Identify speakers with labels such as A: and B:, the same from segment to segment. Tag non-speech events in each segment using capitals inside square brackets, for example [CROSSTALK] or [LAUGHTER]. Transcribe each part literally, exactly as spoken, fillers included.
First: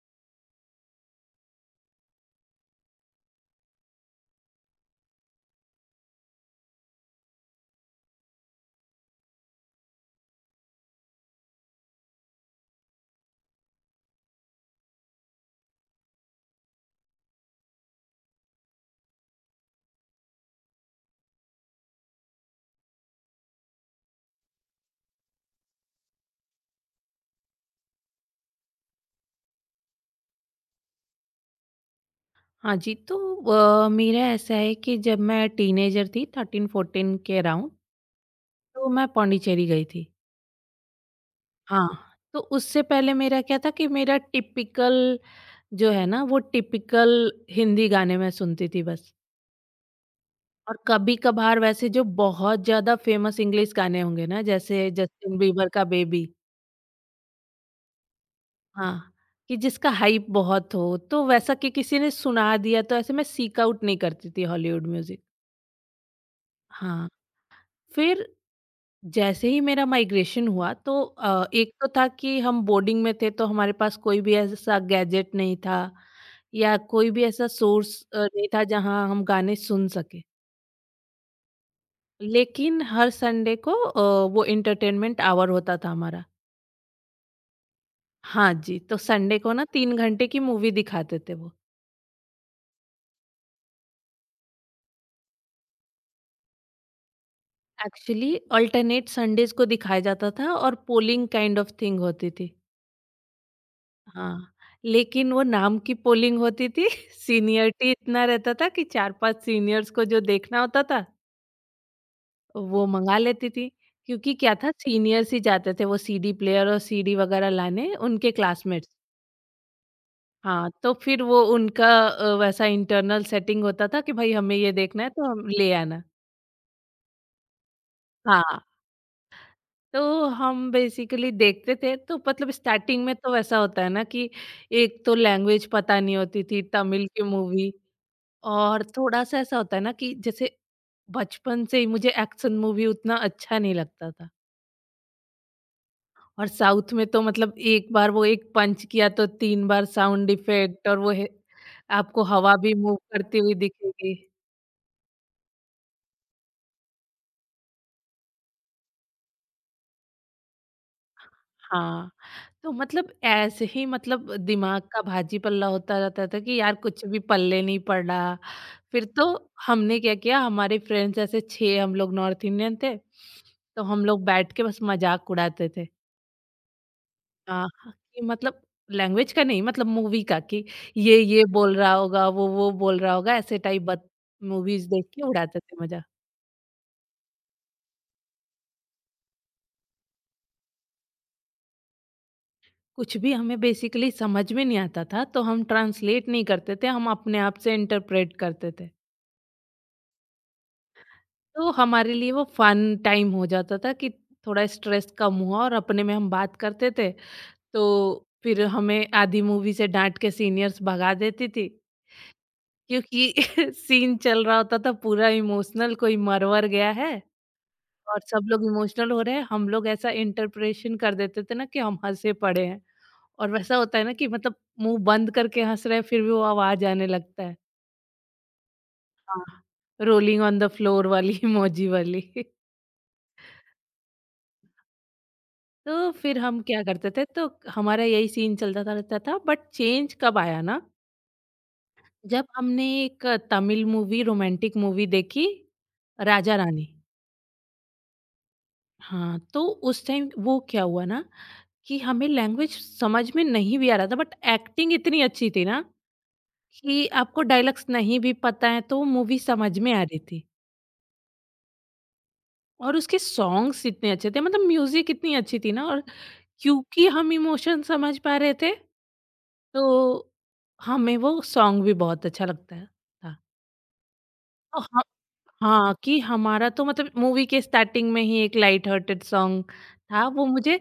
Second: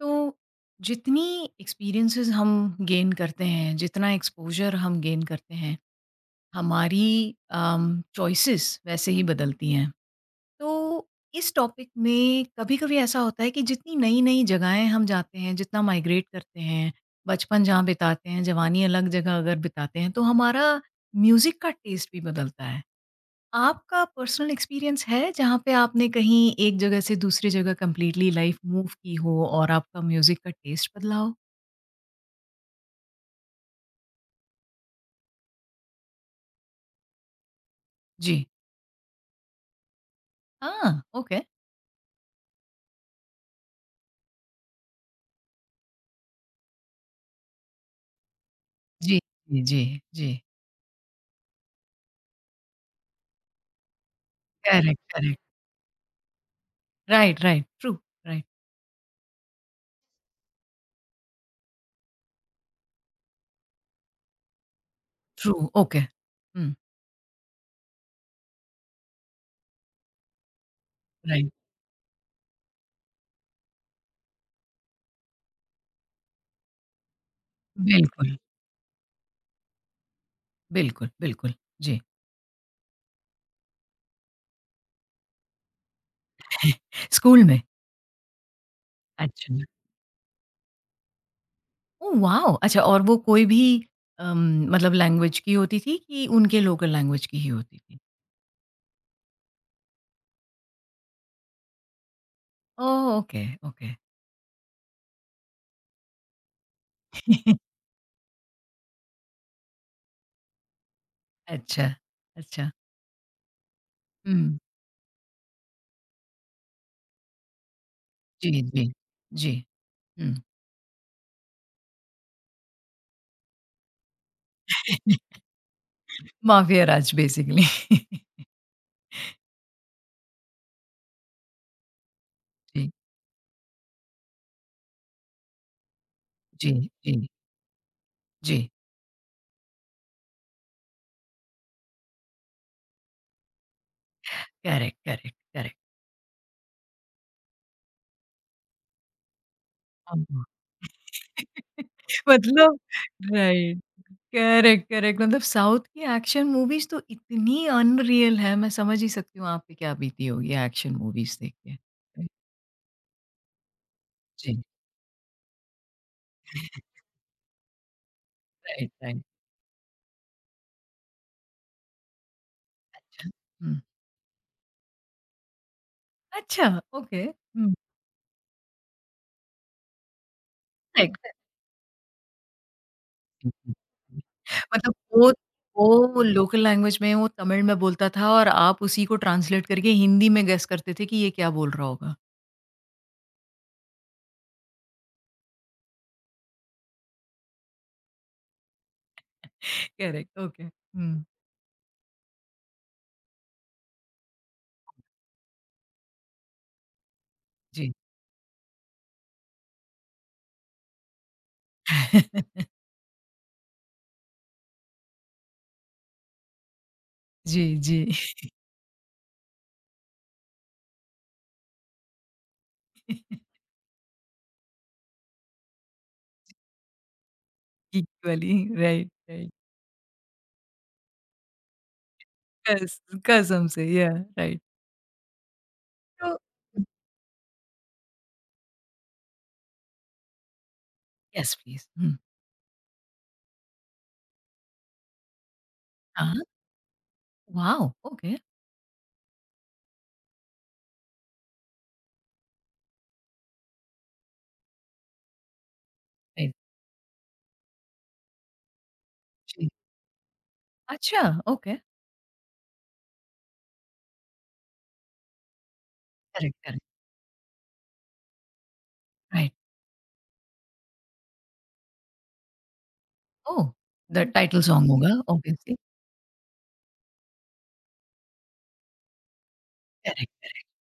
A: तो जितनी एक्सपीरियंसेस हम गेन करते हैं जितना एक्सपोजर हम गेन करते हैं हमारी चॉइसेस वैसे ही बदलती हैं तो इस टॉपिक में कभी कभी ऐसा होता है कि जितनी नई नई जगहें हम जाते हैं जितना माइग्रेट करते हैं बचपन जहाँ बिताते हैं जवानी अलग जगह अगर बिताते हैं तो हमारा म्यूज़िक का टेस्ट भी बदलता है आपका पर्सनल एक्सपीरियंस है जहाँ पे आपने कहीं एक जगह से दूसरी जगह कंप्लीटली लाइफ मूव की हो और आपका म्यूजिक का टेस्ट बदला हो?
B: हाँ जी, तो अ, मेरा ऐसा है कि जब मैं टीनेजर थी तेरह चौदह के अराउंड,
A: जी।
B: तो मैं पौंडीचेरी गई थी।
A: हाँ, ओके।
B: हाँ, तो उससे पहले मेरा क्या था कि मेरा टिपिकल जो है ना, वो टिपिकल हिंदी गाने मैं सुनती थी बस।
A: जी, जी, जी, जी।
B: और कभी-कभार वैसे जो बहुत ज़्यादा फेमस इंग्लिश गाने होंगे ना, जैसे
A: करेक्ट, करेक्ट।
B: जस्टिन बीबर का baby,
A: right, right, true, right.
B: हाँ, कि जिसका हाइप बहुत हो, तो वैसा कि किसी ने सुना दिया, तो ऐसे मैं सीक आउट नहीं करती थी हॉलीवुड म्यूज़िक।
A: True, okay. हुँ।
B: हाँ, फिर जैसे ही मेरा माइग्रेशन हुआ तो अ,
A: राइट,
B: एक तो था कि हम बोर्डिंग में थे तो हमारे पास कोई भी ऐसा गैजेट नहीं था या कोई भी ऐसा सोर्स अ,
A: बिल्कुल,
B: नहीं था जहां हम गाने सुन सके।
A: बिल्कुल, बिल्कुल, जी।
B: लेकिन हर संडे को अ, वो एंटरटेनमेंट आवर होता था हमारा।
A: स्कूल में?
B: हाँ जी, तो संडे को
A: अच्छा।
B: ना तीन घंटे की मूवी दिखाते थे। वो
A: ओह वाओ! अच्छा और वो कोई भी अम, मतलब लैंग्वेज की होती थी कि उनके लोकल लैंग्वेज की ही होती थी?
B: एक्चुअली अल्टरनेट संडेज को दिखाया जाता था और पोलिंग काइंड ऑफ थिंग होती थी।
A: ओह! Okay, okay.
B: हाँ, लेकिन वो नाम की पोलिंग होती थी। [LAUGHS]
A: [LAUGHS]
B: सीनियरिटी इतना रहता था कि चार पाँच सीनियर्स को जो देखना होता था,
A: अच्छा, अच्छा।
B: वो मँगा लेती थी। क्योंकि क्या
A: हुँ।
B: था, सीनियर्स ही जाते थे वो सीडी प्लेयर और सीडी वगैरह लाने, उनके
A: जी, जी।
B: क्लासमेट्स।
A: जी। हुँ।
B: हाँ, तो फिर वो उनका अ, वैसा इंटरनल सेटिंग होता था कि भई हमें ये देखना है तो
A: [LAUGHS]
B: हम ले आना।
A: Mafia raj basically.
B: हाँ, तो हम बेसिकली देखते थे तो मतलब
A: जी,
B: स्टार्टिंग में तो वैसा होता है ना कि एक तो लैंग्वेज पता नहीं होती थी,
A: जी,
B: तमिल
A: जी,
B: की मूवी।
A: जी।
B: और थोड़ा-सा ऐसा होता है ना कि जैसे बचपन से ही मुझे एक्शन मूवी उतना अच्छा नहीं लगता था।
A: Correct, correct, correct.
B: और साउथ में तो मतलब एक बार वो एक पंच किया तो तीन बार साउंड
A: हाँ।
B: इफेक्ट, और वो है,
A: [LAUGHS]
B: आपको हवा भी
A: मतलब
B: मूव करती हुई
A: राइट।
B: दिखेगी।
A: करेक्ट, करेक्ट मतलब साउथ की एक्शन मूवीज़ तो इतनी अनरियल है, मैं समझ ही सकती हूँ आप पे क्या बीती होगी एक्शन मूवीज़ देख के।
B: हाँ,
A: हुँ,
B: तो मतलब ऐसे ही, मतलब
A: जी।
B: दिमाग का भाजी-पल्ला होता रहता था कि यार कुछ भी पल्ले नहीं पड़ रहा।
A: राइट,
B: फिर
A: राइट।
B: तो हमने क्या किया, हमारे फ्रेंड्स ऐसे छह हम लोग नॉर्थ इंडियन थे,
A: हुँ।
B: तो हम लोग बैठ के बस मज़ाक उड़ाते थे।
A: अच्छा, ओके।
B: अ,
A: हुँ।
B: ह कि मतलब लैंग्वेज का नहीं, मतलब मूवी का, कि
A: राइट,
B: ये, ये बोल रहा होगा, वो, वो बोल रहा होगा, ऐसे
A: राइट।
B: टाइप बत मूवीज़
A: मतलब
B: देख के
A: वो
B: उड़ाते थे मज़ा।
A: वो लोकल लैंग्वेज में वो तमिल में बोलता था और आप उसी को ट्रांसलेट करके हिंदी में गेस करते थे कि ये क्या बोल रहा होगा।
B: कुछ भी हमें बेसिकली समझ में नहीं आता था, तो हम ट्रांसलेट नहीं करते थे, हम अपने आप से इंटरप्रेट करते थे।
A: [LAUGHS] Correct, okay. हुँ,
B: तो हमारे लिए वो फन टाइम हो जाता था कि थोड़ा स्ट्रेस कम हुआ और अपने में हम बात करते थे।
A: जी।
B: तो फिर हमें आधी मूवी से डाँट के सीनियर्स भगा देती थी,
A: [LAUGHS]
B: क्योंकि [LAUGHS] सीन चल रहा होता था पूरा इमोशनल, कोई मर-वर गया है
A: जी, जी।
B: और सब लोग इमोशनल हो रहे हैं, हम लोग ऐसा इंटरप्रेशन कर देते थे ना कि हम हँसे पड़े हैं।
A: [LAUGHS]
B: और वैसा होता है ना कि मतलब मुँह बंद करके हँस रहे हैं फिर भी वो आवाज़ आने लगता है।
A: गीक वाली राइट,
B: हाँ।
A: Right.
B: Rolling on the floor वाली [LAUGHS] इमोजी वाली। [LAUGHS]
A: कस कसम से या राइट।
B: तो
A: तो
B: फिर हम क्या करते थे, तो हमारा यही सीन चलता था रहता था, बट चेंज कब आया ना,
A: येस प्लीज़। हुँ।
B: जब हमने एक तमिल मूवी, रोमांटिक मूवी देखी,
A: हाँ,
B: राजा रानी।
A: वॉव! ओके
B: हाँ, तो उस टाइम वो क्या हुआ ना, कि हमें लैंग्वेज समझ में नहीं भी आ रहा था, बट एक्टिंग इतनी अच्छी थी ना
A: राइट,
B: कि आपको डायलॉग्स नहीं भी पता है तो मूवी
A: जी।
B: समझ में आ रही थी।
A: अच्छा, ओके।
B: और उसके सॉन्ग्स इतने अच्छे थे, मतलब म्यूजिक इतनी अच्छी थी ना, और
A: करेक्ट, करेक्ट,
B: क्योंकि हम इमोशन समझ पा रहे थे,
A: राइट।
B: तो हमें वो सॉन्ग भी बहुत अच्छा लगता है
A: ओह! द टाइटल सॉन्ग
B: था।
A: होगा ऑब्वियसली।
B: हाँ, कि हमारा तो मतलब मूवी के स्टार्टिंग में ही एक लाइट हार्टेड सॉन्ग था, वो
A: करेक्ट,
B: मुझे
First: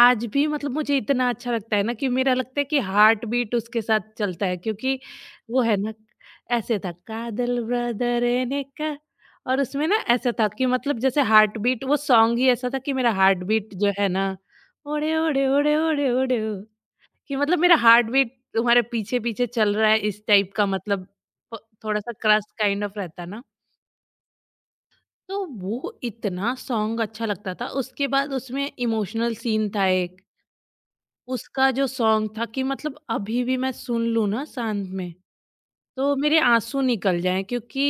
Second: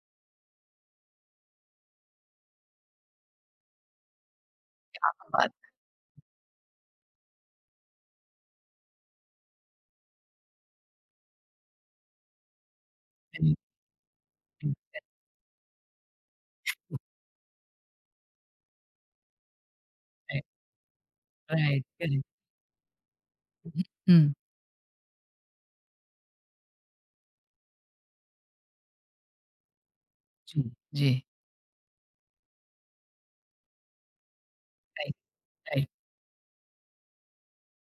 B: आज भी, मतलब मुझे इतना अच्छा लगता है ना, कि मेरा लगता है कि हार्ट बीट उसके साथ चलता है, क्योंकि
A: क्या बात!
B: वो है ना, ऐसे था काजल ब्रदर ने का। और उसमें ना ऐसा था कि मतलब जैसे हार्ट बीट, वो सॉन्ग ही ऐसा था कि मेरा हार्ट बीट जो है ना,
A: राइट,
B: ओड़े, ओड़े, ओड़े, ओड़े, ओड़े ओ, कि मतलब मेरा हार्ट बीट तुम्हारे पीछे-पीछे चल रहा है, इस
A: राइट,
B: टाइप का, मतलब प
A: राइट,
B: थोड़ा-सा
A: करेक्ट।
B: क्रश काइंड ऑफ रहता ना।
A: हुँ।
B: तो वो इतना सॉन्ग अच्छा लगता था। उसके बाद उसमें इमोशनल सीन था एक,
A: जी, जी।
B: उसका जो सॉन्ग था कि मतलब अभी भी मैं सुन लूँ ना शांत में,
A: राइट, राइट।
B: तो मेरे आँसू निकल जाएँ, क्योंकि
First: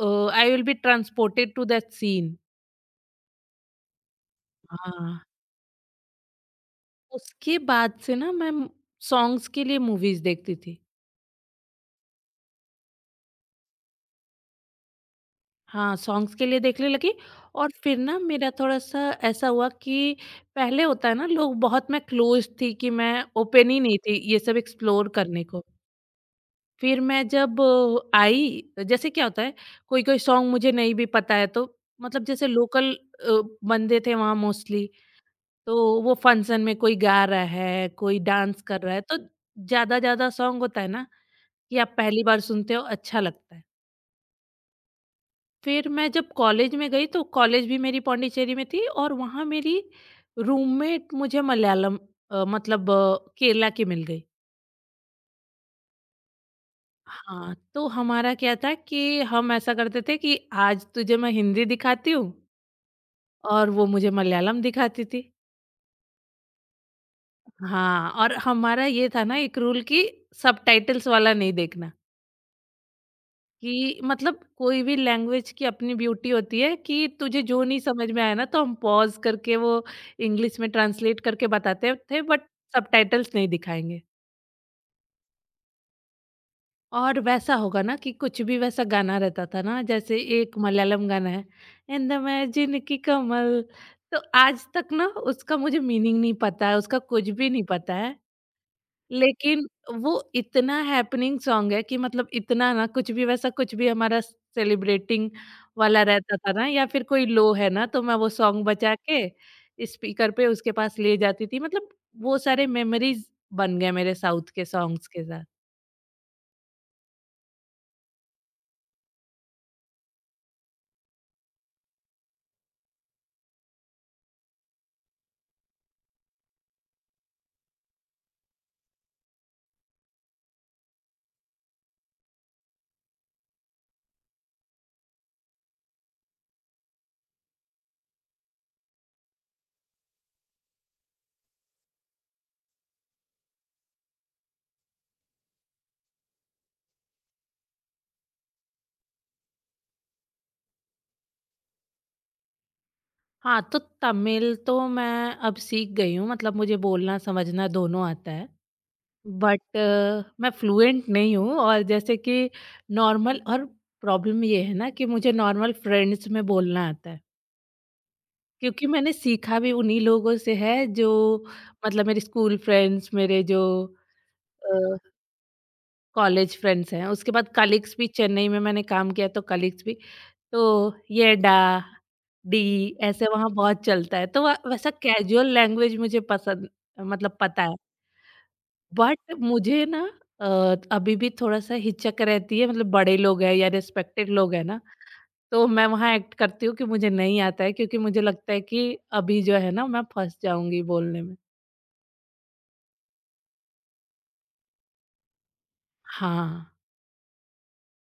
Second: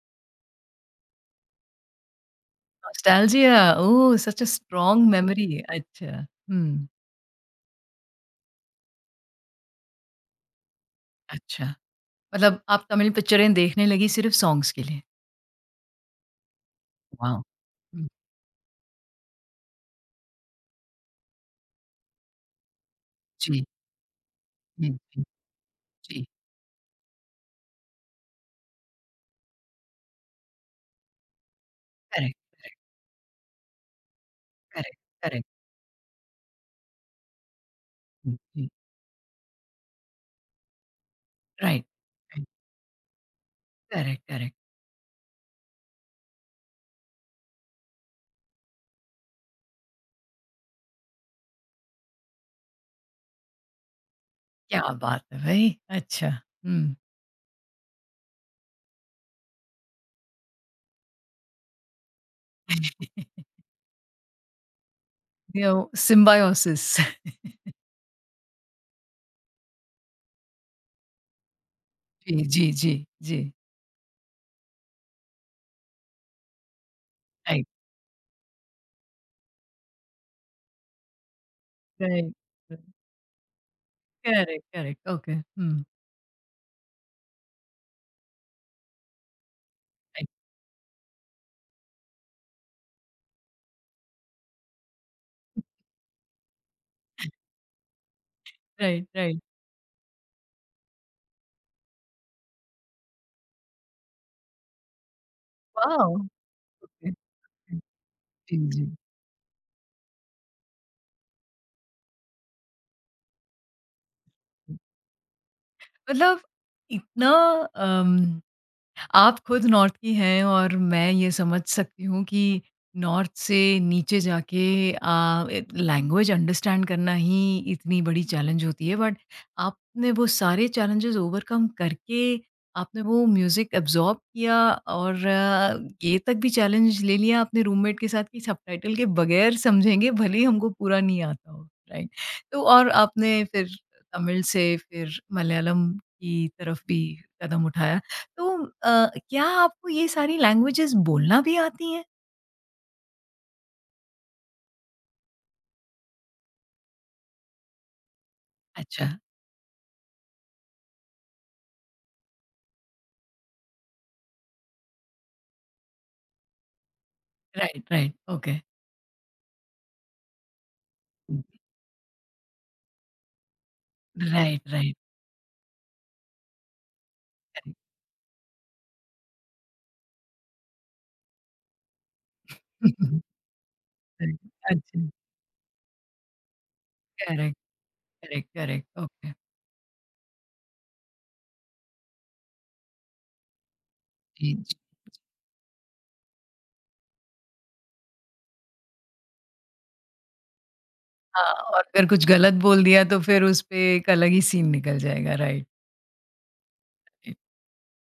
B: uh, I will be transported to that scene.
A: Nostalgia oh! Such a strong
B: हाँ।
A: मेमोरी अच्छा, हुँ।
B: उसके बाद से ना मैं सॉन्ग्स के लिए मूवीज़ देखती थी।
A: अच्छा, मतलब आप तमिल पिक्चरें देखने लगी सिर्फ़ सॉन्ग्स के लिए?
B: हाँ, सॉन्ग्स के लिए देखने लगी।
A: वॉव!
B: और फिर
A: हुँ,
B: ना मेरा थोड़ा-सा ऐसा हुआ कि पहले होता है ना, लोग बहुत, मैं क्लोज़्ड थी, कि मैं
A: जी,
B: ओपन ही नहीं थी ये सब
A: जी,
B: एक्सप्लोर
A: जी,
B: करने को।
A: जी।
B: फिर मैं जब अ, आई जैसे क्या होता है, कोई कोई सॉन्ग मुझे नहीं भी पता है तो मतलब
A: करेक्ट,
B: जैसे
A: करेक्ट,
B: लोकल बंदे थे वहाँ मोस्टली,
A: करेक्ट, करेक्ट।
B: तो वो फंक्शन में कोई गा रहा है, कोई
A: हुँ,
B: डांस
A: जी।
B: कर रहा है, तो ज्यादा ज्यादा सॉन्ग होता है ना कि
A: राइट।
B: आप पहली बार
A: राइट।
B: सुनते हो, अच्छा लगता है।
A: Correct, correct.
B: फिर मैं जब कॉलेज में गई, तो कॉलेज भी मेरी पौंडीचेरी में थी और वहाँ मेरी रूममेट मुझे मलयालम, अ, मतलब अ, केरला की मिल गई।
A: क्या बात है भई! अच्छा, हुँ।
B: हाँ, तो हमारा क्या था कि हम ऐसा करते थे कि आज तुझे मैं हिंदी दिखाती हूँ और वो मुझे मलयालम दिखाती थी।
A: यो सिम्बायोसिस [LAUGHS]
B: हाँ, और हमारा ये था ना एक रूल, कि सबटाइटल्स वाला नहीं देखना,
A: जी, जी, जी, जी।
B: कि मतलब कोई भी लैंग्वेज की अपनी ब्यूटी होती है, कि तुझे जो
A: राइट।
B: नहीं समझ में आया ना, तो हम पॉज़ करके वो इंग्लिश में ट्रांसलेट करके बताते थे,
A: राइट,
B: बट
A: र
B: सबटाइटल्स नहीं दिखाएँगे।
A: करेक्ट, करेक्ट, ओके, हुँ।
B: और वैसा होगा ना कि कुछ भी वैसा गाना रहता था ना, जैसे
A: राइट।
B: एक मलयालम गाना है, एंड इमेजिन की कमल, तो आज तक ना उसका मुझे मीनिंग नहीं पता है, उसका कुछ भी नहीं पता है,
A: राइट, राइट।
B: लेकिन वो इतना हैपनिंग सॉन्ग है कि मतलब इतना ना, कुछ भी वैसा कुछ भी हमारा सेलिब्रेटिंग वाला
A: वॉव!
B: रहता था ना, या फिर कोई लो है ना, तो मैं वो
A: जी,
B: सॉन्ग
A: जी।
B: बजा के स्पीकर पे उसके पास ले जाती थी। मतलब वो सारे मेमोरीज बन गए मेरे साउथ के सॉन्ग्स के साथ।
A: मतलब इतना अम, आप खुद नॉर्थ की हैं और मैं ये समझ सकती हूँ कि नॉर्थ से नीचे जाके लैंग्वेज अंडरस्टैंड करना ही इतनी बड़ी चैलेंज होती है बट आपने वो सारे चैलेंजेस ओवरकम करके आपने वो म्यूज़िक एब्जॉर्ब किया और आ, ये तक भी चैलेंज ले लिया अपने रूममेट के साथ कि सबटाइटल के बगैर समझेंगे भले ही हमको पूरा नहीं आता हो राइट तो और आपने फिर तमिल से फिर मलयालम की तरफ भी कदम उठाया तो अ, क्या आपको ये सारी लैंग्वेजेज़ बोलना भी आती हैं?
B: हाँ, तो तमिल तो मैं अब सीख गई हूँ, मतलब मुझे बोलना समझना दोनों आता है।
A: अच्छा,
B: बट मैं फ्लुएंट नहीं हूँ, और जैसे कि नॉर्मल और प्रॉब्लम ये है ना कि मुझे नॉर्मल फ्रेंड्स में बोलना आता है।
A: Right, right, okay.
B: क्योंकि मैंने सीखा भी उन्हीं लोगों से है जो, मतलब मेरे स्कूल फ्रेंड्स, मेरे जो
A: राइट, राइट,
B: अ, कॉलेज फ्रेंड्स हैं, उसके बाद
A: करेक्ट।
B: कलीग्स भी, चेन्नई में मैंने काम किया तो कलीग्स भी। तो ये डा, डी
A: [LAUGHS]
B: ऐसे वहाँ बहुत चलता है,
A: राइट,
B: तो व वैसा
A: अच्छा,
B: कैजुअल लैंग्वेज मुझे पसंद, मतलब
A: करेक्ट,
B: पता है।
A: Correct, correct,
B: but
A: okay.
B: मुझे ना अ, अभी भी थोड़ा-सा हिचक रहती है, मतलब बड़े लोग हैं या रिस्पेक्टेड
A: जी,
B: लोग हैं
A: जी।
B: ना, तो मैं वहाँ एक्ट करती हूँ कि मुझे नहीं आता है, क्योंकि मुझे लगता है कि अभी जो है ना मैं फँस जाऊँगी बोलने में।
A: हाँ, और अगर कुछ गलत बोल दिया तो फिर उस पे एक अलग ही सीन निकल जाएगा, राइट।
B: हाँ,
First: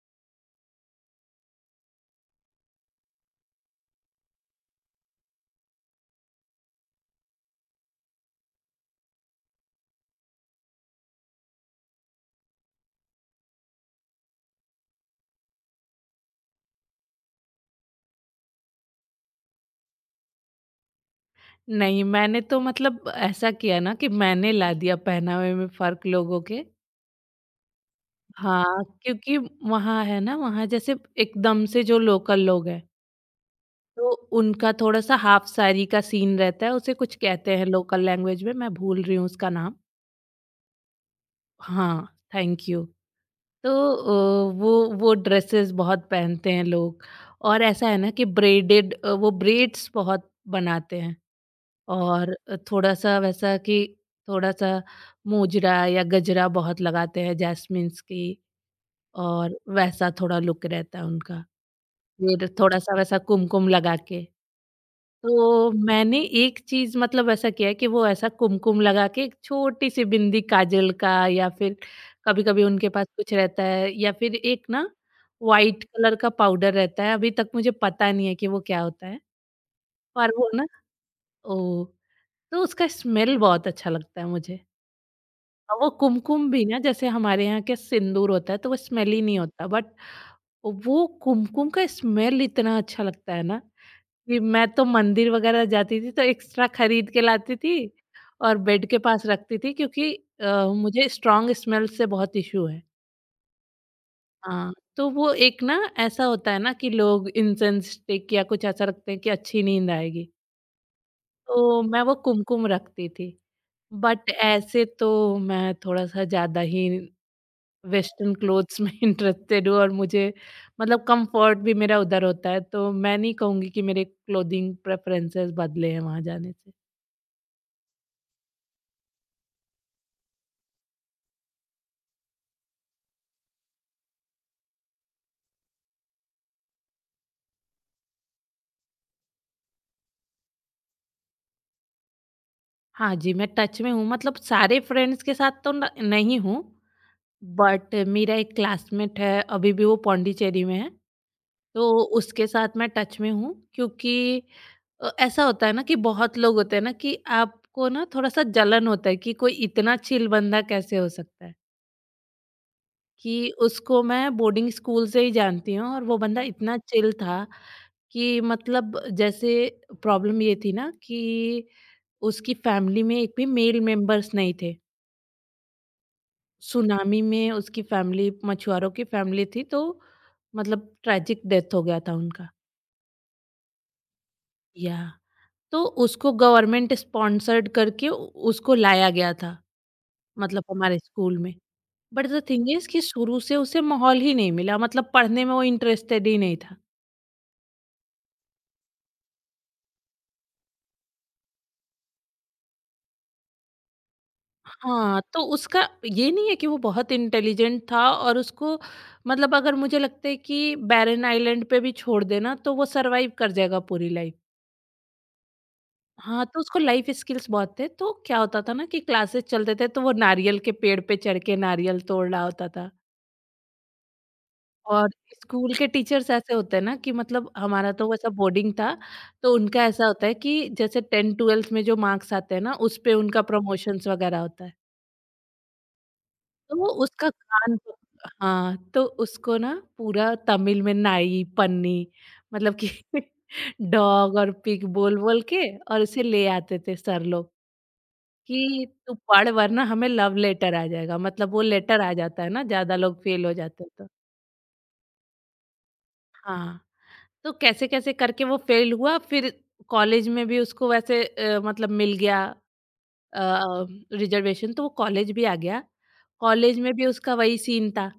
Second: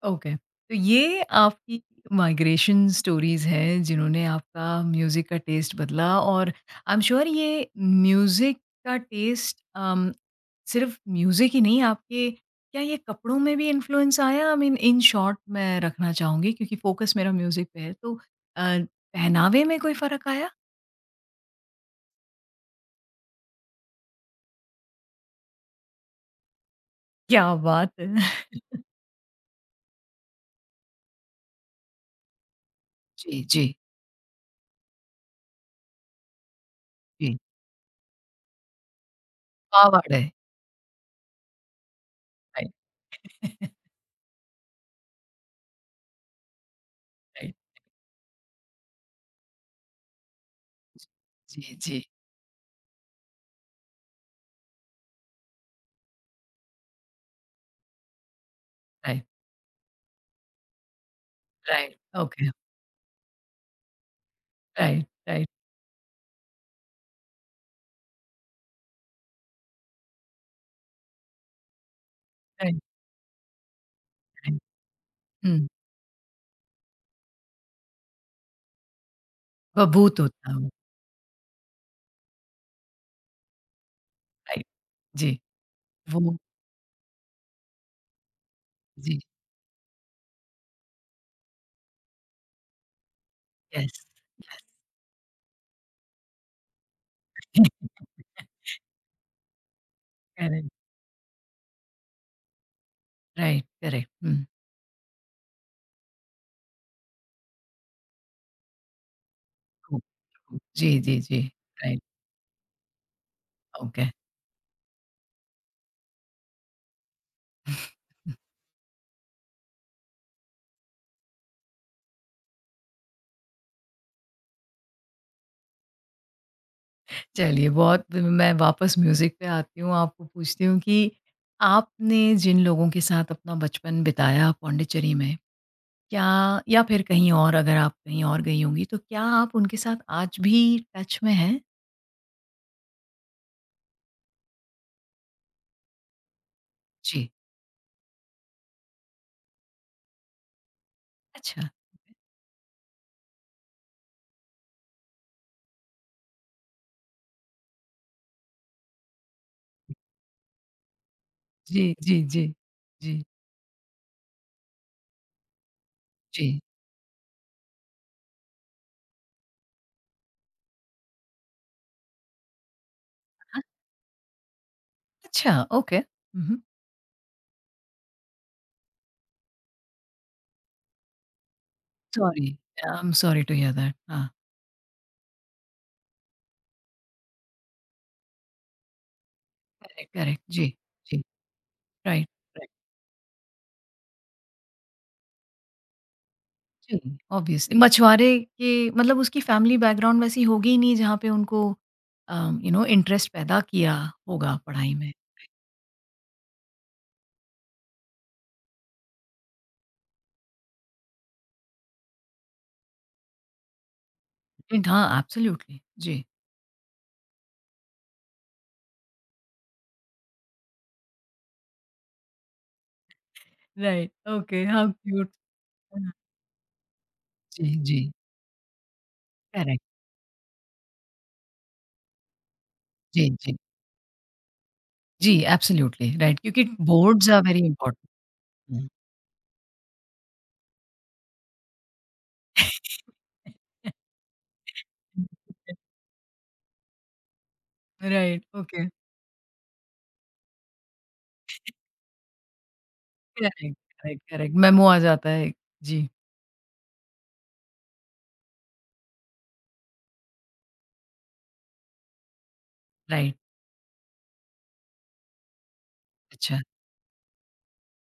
A: ओके तो ये आपकी माइग्रेशन स्टोरीज हैं जिन्होंने आपका म्यूज़िक का टेस्ट बदला और आई एम श्योर ये म्यूज़िक का टेस्ट अम, सिर्फ म्यूज़िक ही नहीं आपके क्या ये कपड़ों में भी इन्फ्लुएंस आया आई मीन इन शॉर्ट मैं रखना चाहूँगी क्योंकि फोकस मेरा म्यूज़िक पे है तो अ, पहनावे में कोई फ़र्क आया?
B: नहीं, मैंने तो मतलब ऐसा किया ना कि मैंने ला दिया पहनावे में फ़र्क लोगों के।
A: क्या बात है! [LAUGHS]
B: हाँ, क्योंकि वहाँ है ना, वहाँ जैसे एकदम से जो लोकल लोग हैं,
A: जी, जी,
B: तो उनका थोड़ा-सा हाफ साड़ी का सीन रहता है, उसे कुछ
A: जी।
B: कहते हैं लोकल लैंग्वेज में, मैं भूल रही हूँ उसका नाम।
A: पावाड़ है,
B: हाँ, थैंक
A: राइट,
B: यू। तो अ, वो वो ड्रेसेस बहुत पहनते हैं लोग। और
A: राइट। [LAUGHS]
B: ऐसा है ना कि ब्रेडेड अ, वो ब्रेड्स बहुत बनाते हैं।
A: जी, जी,
B: और अ, थोड़ा-सा वैसा कि थोड़ा-सा मोजरा या गजरा बहुत लगाते हैं, जैस्मिन्स की,
A: राइट,
B: और वैसा थोड़ा लुक रहता है उनका।
A: राइट,
B: फिर
A: ओके,
B: थोड़ा-सा वैसा कुमकुम लगा के,
A: राइट, राइट,
B: तो मैंने एक चीज़, मतलब ऐसा किया है कि वो ऐसा कुमकुम लगा के एक छोटी-सी बिंदी काजल का, या फिर कभी-कभी
A: राइट,
B: उनके पास कुछ रहता है, या फिर
A: राइट।
B: एक ना
A: हुँ,
B: व्हाइट कलर का पाउडर रहता है, अभी तक मुझे पता नहीं है कि वो क्या होता है।
A: बभूत
B: पर
A: होता
B: वो
A: है
B: ना,
A: वो,
B: ओह! तो उसका स्मेल बहुत अच्छा लगता है मुझे।
A: राइट। जी,
B: और वो
A: वो
B: कुमकुम भी ना, जैसे हमारे यहाँ के सिंदूर होता है, तो वो
A: जी,
B: स्मेली नहीं होता, बट वो कुमकुम का स्मेल इतना अच्छा लगता है ना।
A: यस,
B: जी,
A: यस,
B: मैं तो मंदिर वगैरह जाती थी तो एक्स्ट्रा खरीद के लाती थी
A: [LAUGHS]
B: और बेड के पास रखती थी, क्योंकि अ,
A: करेक्ट,
B: मुझे स्ट्रॉन्ग स्मेल से बहुत इशू है।
A: राइट, करेक्ट, हुँ,
B: हाँ। तो वो एक ना ऐसा होता है ना कि लोग इंसेंस स्टिक या कुछ ऐसा रखते हैं कि अच्छी नींद
A: ट्रू,
B: आएगी,
A: ट्रू, जी, जी, जी,
B: तो
A: राइट,
B: मैं वो कुमकुम रखती थी।
A: ओके।
B: बट ऐसे तो मैं थोड़ा-सा ज़्यादा ही वेस्टर्न क्लोथ्स में [LAUGHS] इंटरेस्टेड हूँ, और मुझे मतलब कम्फर्ट भी मेरा उधर होता है, तो मैं नहीं कहूँगी कि मेरे क्लोथिंग प्रेफरेंसेस बदले हैं वहाँ जाने से।
A: चलिए बहुत मैं वापस म्यूज़िक पे आती हूँ, आपको पूछती हूँ कि आपने जिन लोगों के साथ अपना बचपन बिताया पॉन्डिचेरी में, क्या या फिर कहीं और अगर आप कहीं और गई होंगी, तो क्या आप उनके साथ आज भी टच में हैं?
B: हाँ जी, मैं टच में हूँ, मतलब सारे फ्रेंड्स के साथ तो न नहीं हूँ,
A: जी,
B: बट मेरा एक क्लासमेट है, अभी भी वो पॉन्डिचेरी में है,
A: अच्छा।
B: तो उसके साथ मैं टच में हूँ, क्योंकि अ, ऐसा होता है ना कि बहुत लोग होते हैं ना कि आपको ना थोड़ा-सा जलन होता है कि कोई इतना चिल बंदा कैसे हो सकता है?
A: जी, जी, जी, जी,
B: कि उसको मैं बोर्डिंग स्कूल से ही जानती हूँ और वो बंदा
A: जी।
B: इतना चिल था कि मतलब जैसे प्रॉब्लम ये थी ना कि उसकी फैमिली में एक भी मेल मेंबर्स नहीं थे।
A: अच्छा, ओके। हुँ, हुँ।
B: सुनामी में उसकी फैमिली, मछुआरों की फैमिली थी, तो मतलब ट्रेजिक डेथ हो गया था
A: सॉरी,
B: उनका।
A: I am sorry to hear that हाँ,
B: या, तो उसको गवर्नमेंट स्पॉन्सर्ड करके उ उसको लाया गया था,
A: करेक्ट, करेक्ट।
B: मतलब
A: जी,
B: हमारे
A: जी।
B: स्कूल में। But
A: right,
B: the
A: right.
B: Thing is कि शुरू से उसे माहौल ही नहीं मिला, मतलब पढ़ने में वो इंटरेस्टेड ही नहीं था।
A: जी, ऑब्वियसली मछुआरे के मतलब उसकी फैमिली बैकग्राउंड वैसी होगी ही नहीं जहाँ पे उनको अ, यू नो इंटरेस्ट पैदा किया होगा पढ़ाई में।
B: हाँ, तो उसका ये नहीं है कि वो बहुत इंटेलिजेंट था और उसको, मतलब अगर मुझे लगता है कि बैरन आइलैंड पे भी छोड़ देना तो वो सर्वाइव कर जाएगा पूरी लाइफ।
A: एंड हाँ, एब्सोल्युटली। जी।
B: हाँ, तो उसको लाइफ स्किल्स बहुत थे, तो क्या होता था ना कि क्लासेस चलते थे तो वो नारियल के पेड़ पे चढ़ के नारियल तोड़ रहा होता था।
A: राइट, ओके, हाउ
B: और
A: क्यूट।
B: स्कूल के
A: हाँ,
B: टीचर्स ऐसे होते हैं ना कि मतलब
A: जी,
B: हमारा तो
A: जी।
B: वैसा बोर्डिंग था, तो उनका
A: करेक्ट।
B: ऐसा होता है कि जैसे दसवीं-बारहवीं में जो मार्क्स आते हैं ना, उस पे
A: जी,
B: उनका
A: जी।
B: प्रमोशंस वगैरह होता है।
A: जी, एब्सोल्युटली राइट क्योंकि
B: तो वो
A: बोर्ड्स
B: उसका
A: आर वेरी
B: कान प।
A: इंपोर्टेंट।
B: हाँ,
A: हुँ।
B: तो उसको ना पूरा तमिल में नाई, पन्नी, मतलब कि [LAUGHS] डॉग और पिग बोल-बोल के, और उसे ले आते थे सर लोग।
A: राइट,
B: कि
A: ओके।
B: तू पढ़ वरना हमें लव लेटर आ जाएगा, मतलब वो लेटर आ जाता है ना ज़्यादा लोग फेल हो
A: करेक्ट,
B: जाते हैं तो।
A: Correct, correct. मेमो आ जाता है। जी,
B: हाँ, तो कैसे-कैसे करके वो फेल हुआ, फिर कॉलेज में भी उसको वैसे अ, मतलब मिल गया
A: राइट।
B: अ, रिज़र्वेशन, तो वो कॉलेज भी आ गया।
A: अच्छा।
B: कॉलेज में भी उसका वही सीन था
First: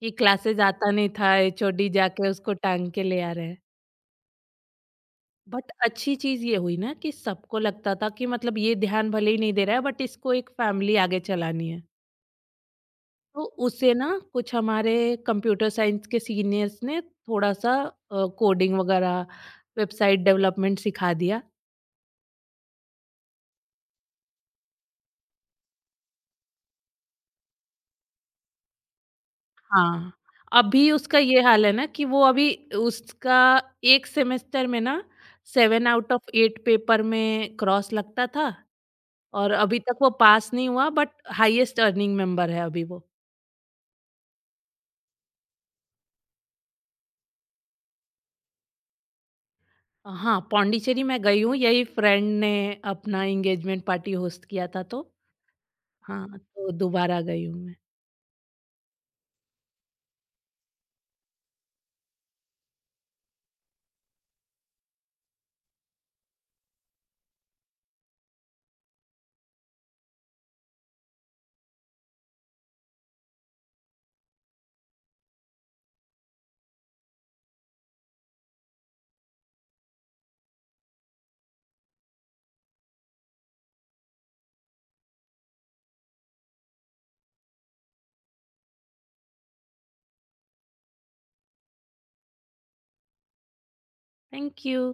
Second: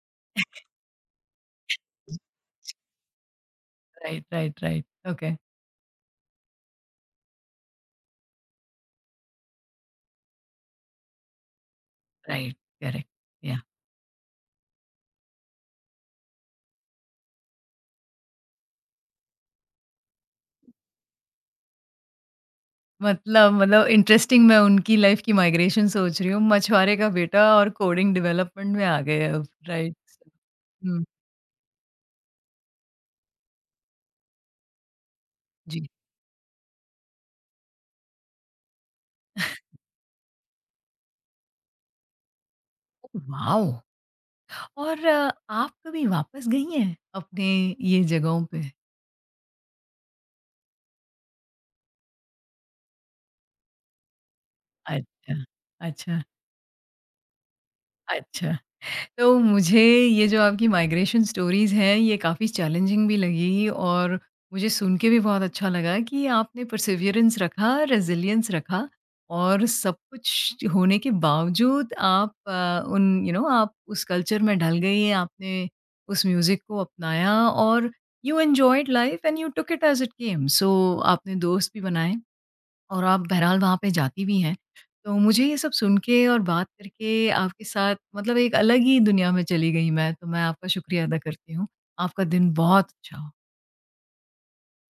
B: कि क्लासेस आता नहीं था, एच ओ डी जाके उसको टाँग के ले आ रहे हैं।
A: Right, right, right, okay.
B: But अच्छी चीज़ ये हुई ना कि सबको लगता था कि मतलब ये ध्यान भले ही नहीं दे रहा है, बट इसको एक फैमिली आगे चलानी है।
A: राइट, करेक्ट,
B: तो
A: या।
B: उसे ना कुछ हमारे कंप्यूटर साइंस के सीनियर्स ने थोड़ा सा अ, कोडिंग वगैरह, वेबसाइट डेवलपमेंट सिखा दिया।
A: मतलब मतलब इंटरेस्टिंग मैं उनकी लाइफ़ की माइग्रेशन सोच रही हूँ, मछुआरे का बेटा और कोडिंग डेवलपमेंट में आ गए अब, राइट।
B: हाँ, अभी
A: हुँ।
B: उसका ये हाल है ना कि वो अभी उसका एक सेमेस्टर में ना सात
A: जी।
B: आउट ऑफ आठ पेपर में क्रॉस लगता था, और अभी तक वो पास नहीं हुआ, बट हाईएस्ट अर्निंग मेंबर है अभी वो।
A: Oh wow! और अ, आप कभी वापस गई हैं अपने ये जगहों पे?
B: हाँ, पौंडीचेरी मैं गई हूँ, यही फ्रेंड ने अपना एंगेजमेंट पार्टी होस्ट किया था तो।
A: अच्छा। अच्छा,
B: हाँ, तो दोबारा गई हूँ मैं।
A: अच्छा। तो मुझे ये जो आपकी माइग्रेशन स्टोरीज़ हैं ये काफ़ी चैलेंजिंग भी लगी और मुझे सुन के भी बहुत अच्छा लगा कि आपने परसिवियरेंस रखा, रेज़िलियंस रखा और सब कुछ होने के बावजूद आप अ, उन यू you नो आप उस कल्चर में ढल गई, आपने उस म्यूज़िक को अपनाया और you enjoyed life and you took it as it came. So आपने दोस्त भी बनाए। और आप बहरहाल वहाँ पे जाती भी हैं। तो मुझे ये सब सुन के और बात करके आपके साथ मतलब एक अलग ही दुनिया में चली गई मैं, तो मैं आपका शुक्रिया अदा करती हूँ। आपका दिन बहुत अच्छा हो।
B: Thank you.